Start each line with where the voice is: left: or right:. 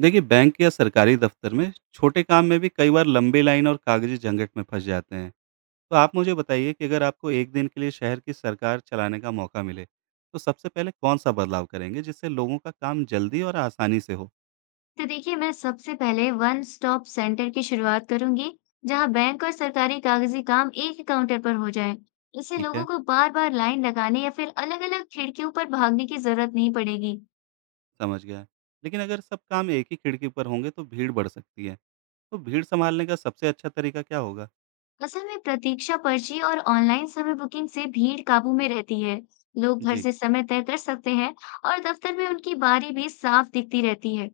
right: देखिए, बैंक या सरकारी दफ्तर में छोटे काम में भी कई बार लंबी लाइन और कागजी झंझट में फंस जाते हैं। तो आप मुझे बताइए कि अगर आपको एक दिन के लिए शहर की सरकार चलाने का मौका मिले, तो सबसे पहले कौन सा बदलाव करेंगे जिससे लोगों का काम जल्दी और आसानी से हो।
left: तो देखिए, मैं सबसे पहले वन स्टॉप सेंटर की शुरुआत करूंगी जहां बैंक और सरकारी कागजी काम एक ही काउंटर पर हो जाए। इससे
right: ठीक
left: लोगों
right: है,
left: को बार बार लाइन लगाने या फिर अलग अलग खिड़कियों पर भागने की जरूरत नहीं पड़ेगी।
right: समझ गया। लेकिन अगर सब काम एक ही खिड़की पर होंगे तो भीड़ बढ़ सकती है। तो भीड़ संभालने का सबसे अच्छा तरीका क्या होगा?
left: असल में प्रतीक्षा पर्ची और ऑनलाइन समय बुकिंग से भीड़ काबू में रहती है। लोग घर
right: जी।
left: से समय तय कर सकते हैं और दफ्तर में उनकी बारी भी साफ दिखती रहती है।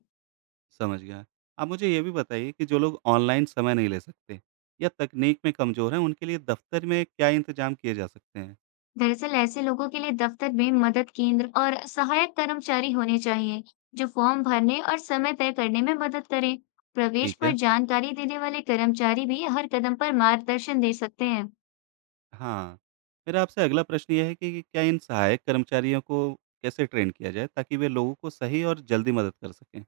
right: समझ गया। आप मुझे ये भी बताइए कि जो लोग ऑनलाइन समय नहीं ले सकते या तकनीक में कमज़ोर हैं, उनके लिए दफ़्तर में क्या इंतज़ाम किए जा सकते हैं?
left: दरअसल ऐसे लोगों के लिए दफ्तर में मदद केंद्र और सहायक कर्मचारी होने चाहिए जो फॉर्म भरने और समय तय करने में मदद करें। प्रवेश
right: ठीक
left: पर
right: है।
left: जानकारी देने वाले कर्मचारी भी हर कदम पर मार्गदर्शन दे सकते हैं।
right: हाँ, मेरा आपसे अगला प्रश्न ये है कि क्या इन सहायक कर्मचारियों को कैसे ट्रेन किया जाए ताकि वे लोगों को सही और जल्दी मदद कर सकें?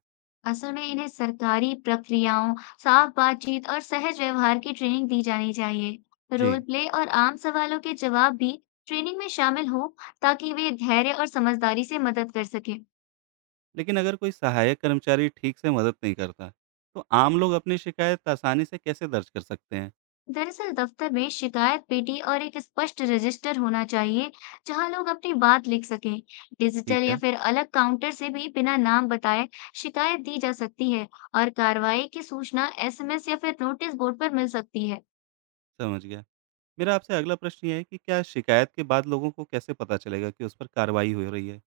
left: असल में इन्हें सरकारी प्रक्रियाओं, साफ बातचीत और सहज व्यवहार की ट्रेनिंग दी जानी चाहिए।
right: जी।
left: रोल प्ले और आम सवालों के जवाब भी ट्रेनिंग में शामिल हो ताकि वे धैर्य और समझदारी से मदद कर सकें।
right: लेकिन अगर कोई सहायक कर्मचारी ठीक से मदद नहीं करता, तो आम लोग अपनी शिकायत आसानी से कैसे दर्ज कर सकते हैं?
left: दरअसल दफ्तर में शिकायत पेटी और एक स्पष्ट रजिस्टर होना चाहिए जहां लोग अपनी बात लिख सकें।
right: ठीक
left: डिजिटल या
right: है,
left: फिर अलग काउंटर से भी बिना नाम बताए शिकायत दी जा सकती है, और कार्रवाई की सूचना एसएमएस या फिर नोटिस बोर्ड पर मिल सकती है।
right: समझ गया। मेरा आपसे अगला प्रश्न ये है कि क्या शिकायत के बाद लोगों को कैसे पता चलेगा कि उस पर कार्रवाई हो रही है?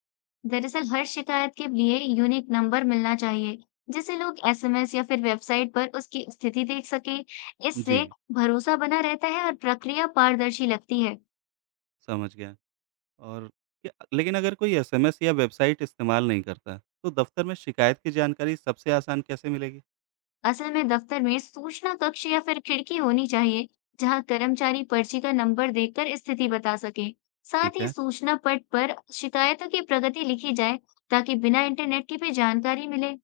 left: दरअसल हर शिकायत के लिए यूनिक नंबर मिलना चाहिए जिसे लोग एसएमएस या फिर वेबसाइट पर उसकी स्थिति देख सकें। इससे
right: जी,
left: भरोसा बना रहता है और प्रक्रिया पारदर्शी लगती है।
right: समझ गया। और क्या लेकिन अगर कोई एसएमएस या वेबसाइट इस्तेमाल नहीं करता, तो दफ़्तर में शिकायत की जानकारी सबसे आसान कैसे मिलेगी?
left: असल में दफ्तर में सूचना कक्ष या फिर खिड़की होनी चाहिए जहां कर्मचारी पर्ची का नंबर देखकर स्थिति बता सके। साथ
right: ठीक
left: ही
right: है,
left: सूचना पट पर शिकायतों की प्रगति लिखी जाए ताकि बिना इंटरनेट की भी जानकारी मिले।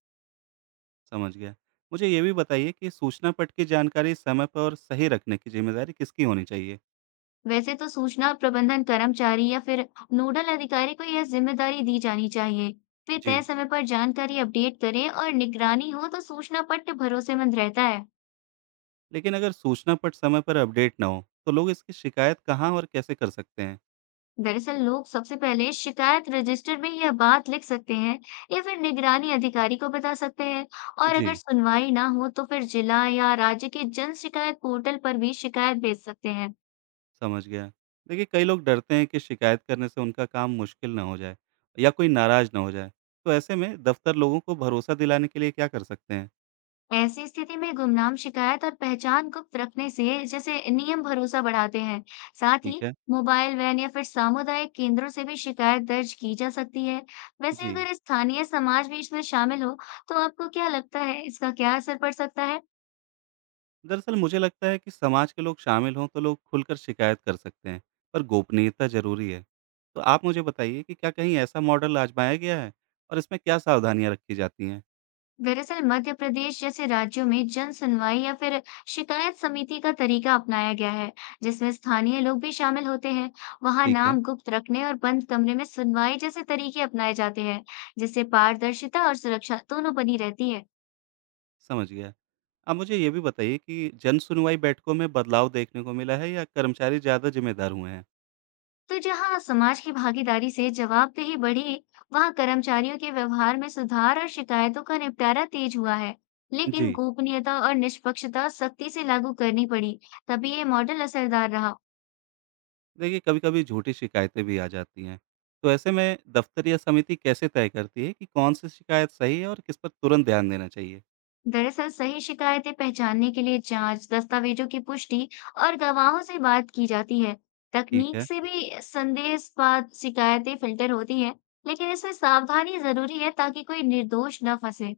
right: समझ गया। मुझे ये भी बताइए कि सूचना पट की जानकारी समय पर और सही रखने की ज़िम्मेदारी किसकी होनी चाहिए?
left: वैसे तो सूचना प्रबंधन कर्मचारी या फिर नोडल अधिकारी को यह जिम्मेदारी दी जानी चाहिए। वे तय
right: जी।
left: समय पर जानकारी अपडेट करें और निगरानी हो तो सूचना पट भरोसेमंद रहता है।
right: लेकिन अगर सूचना पट समय पर अपडेट ना हो, तो लोग इसकी शिकायत कहाँ और कैसे कर सकते हैं?
left: दरअसल लोग सबसे पहले शिकायत रजिस्टर में यह बात लिख सकते हैं या फिर निगरानी अधिकारी को बता सकते हैं, और अगर
right: जी,
left: सुनवाई ना हो तो फिर जिला या राज्य के जन शिकायत पोर्टल पर भी शिकायत भेज सकते हैं।
right: समझ गया। देखिए, कई लोग डरते हैं कि शिकायत करने से उनका काम मुश्किल ना हो जाए या कोई नाराज़ ना हो जाए। तो ऐसे में दफ़्तर लोगों को भरोसा दिलाने के लिए क्या कर सकते हैं?
left: ऐसी स्थिति में गुमनाम शिकायत और पहचान गुप्त रखने से जैसे नियम भरोसा बढ़ाते हैं। साथ
right: ठीक
left: ही
right: है।
left: मोबाइल वैन या फिर सामुदायिक केंद्रों से भी शिकायत दर्ज की जा सकती है। वैसे
right: जी।
left: अगर स्थानीय समाज भी इसमें शामिल हो, तो आपको क्या लगता है इसका क्या असर पड़ सकता है?
right: दरअसल मुझे लगता है कि समाज के लोग शामिल हों तो लोग खुलकर शिकायत कर सकते हैं, पर गोपनीयता ज़रूरी है। तो आप मुझे बताइए कि क्या कहीं ऐसा मॉडल आज़माया गया है और इसमें क्या सावधानियाँ रखी जाती हैं?
left: दरअसल मध्य प्रदेश जैसे राज्यों में जन सुनवाई या फिर शिकायत समिति का तरीका अपनाया गया है, जिसमें स्थानीय लोग भी शामिल होते हैं। वहां
right: ठीक है,
left: नाम गुप्त रखने और बंद कमरे में सुनवाई जैसे तरीके अपनाए जाते हैं, जिससे पारदर्शिता और सुरक्षा दोनों बनी रहती है।
right: समझ गया। आप मुझे ये भी बताइए कि जन सुनवाई बैठकों में बदलाव देखने को मिला है या कर्मचारी ज़्यादा ज़िम्मेदार हुए हैं?
left: तो जहां समाज की भागीदारी से जवाबदेही बढ़ी, वहां कर्मचारियों के व्यवहार में सुधार और शिकायतों का निपटारा तेज हुआ है। लेकिन
right: जी।
left: गोपनीयता और निष्पक्षता सख्ती से लागू करनी पड़ी, तभी ये मॉडल असरदार रहा।
right: देखिए, कभी-कभी झूठी शिकायतें भी आ जाती हैं। तो ऐसे में दफ्तर या समिति कैसे तय करती है कि कौन-सी शिकायत सही है और किस पर तुरंत ध्यान देना चाहिए?
left: दरअसल सही शिकायतें पहचानने के लिए जांच, दस्तावेजों की पुष्टि और गवाहों से बात की जाती है।
right: ठीक
left: तकनीक
right: है।
left: से भी संदेहास्पद शिकायतें फिल्टर होती हैं, लेकिन इसमें सावधानी जरूरी है ताकि कोई निर्दोष न फंसे।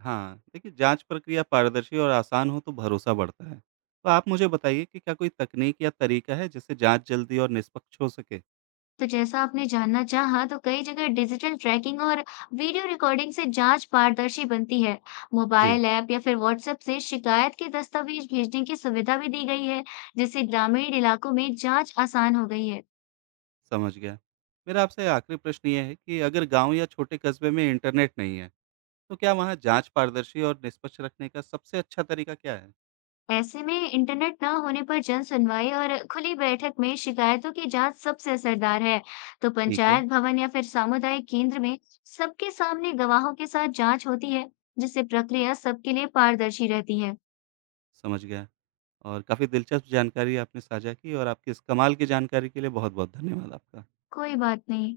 right: हाँ, देखिए, जाँच प्रक्रिया पारदर्शी और आसान हो तो भरोसा बढ़ता है। तो आप मुझे बताइए कि क्या कोई तकनीक या तरीका है जिससे जाँच जल्दी और निष्पक्ष हो सके?
left: तो जैसा आपने जानना चाहा, तो कई जगह डिजिटल ट्रैकिंग और वीडियो रिकॉर्डिंग से जांच पारदर्शी बनती है।
right: जी,
left: मोबाइल ऐप या फिर व्हाट्सएप से शिकायत के दस्तावेज भेजने की सुविधा भी दी गई है, जिससे ग्रामीण इलाकों में जांच आसान हो गई है।
right: समझ गया। मेरा आपसे आखिरी प्रश्न ये है कि अगर गाँव या छोटे कस्बे में इंटरनेट नहीं है, तो क्या वहाँ जाँच पारदर्शी और निष्पक्ष रखने का सबसे अच्छा तरीका क्या है?
left: ऐसे में इंटरनेट ना होने पर जन सुनवाई और खुली बैठक में शिकायतों की जांच सबसे असरदार है। तो
right: ठीक है,
left: पंचायत भवन या फिर सामुदायिक केंद्र में सबके सामने गवाहों के साथ जांच होती है जिससे प्रक्रिया सबके लिए पारदर्शी रहती है।
right: समझ गया। और काफ़ी दिलचस्प जानकारी आपने साझा की और आपकी इस कमाल की जानकारी के लिए बहुत-बहुत धन्यवाद आपका।
left: कोई बात नहीं।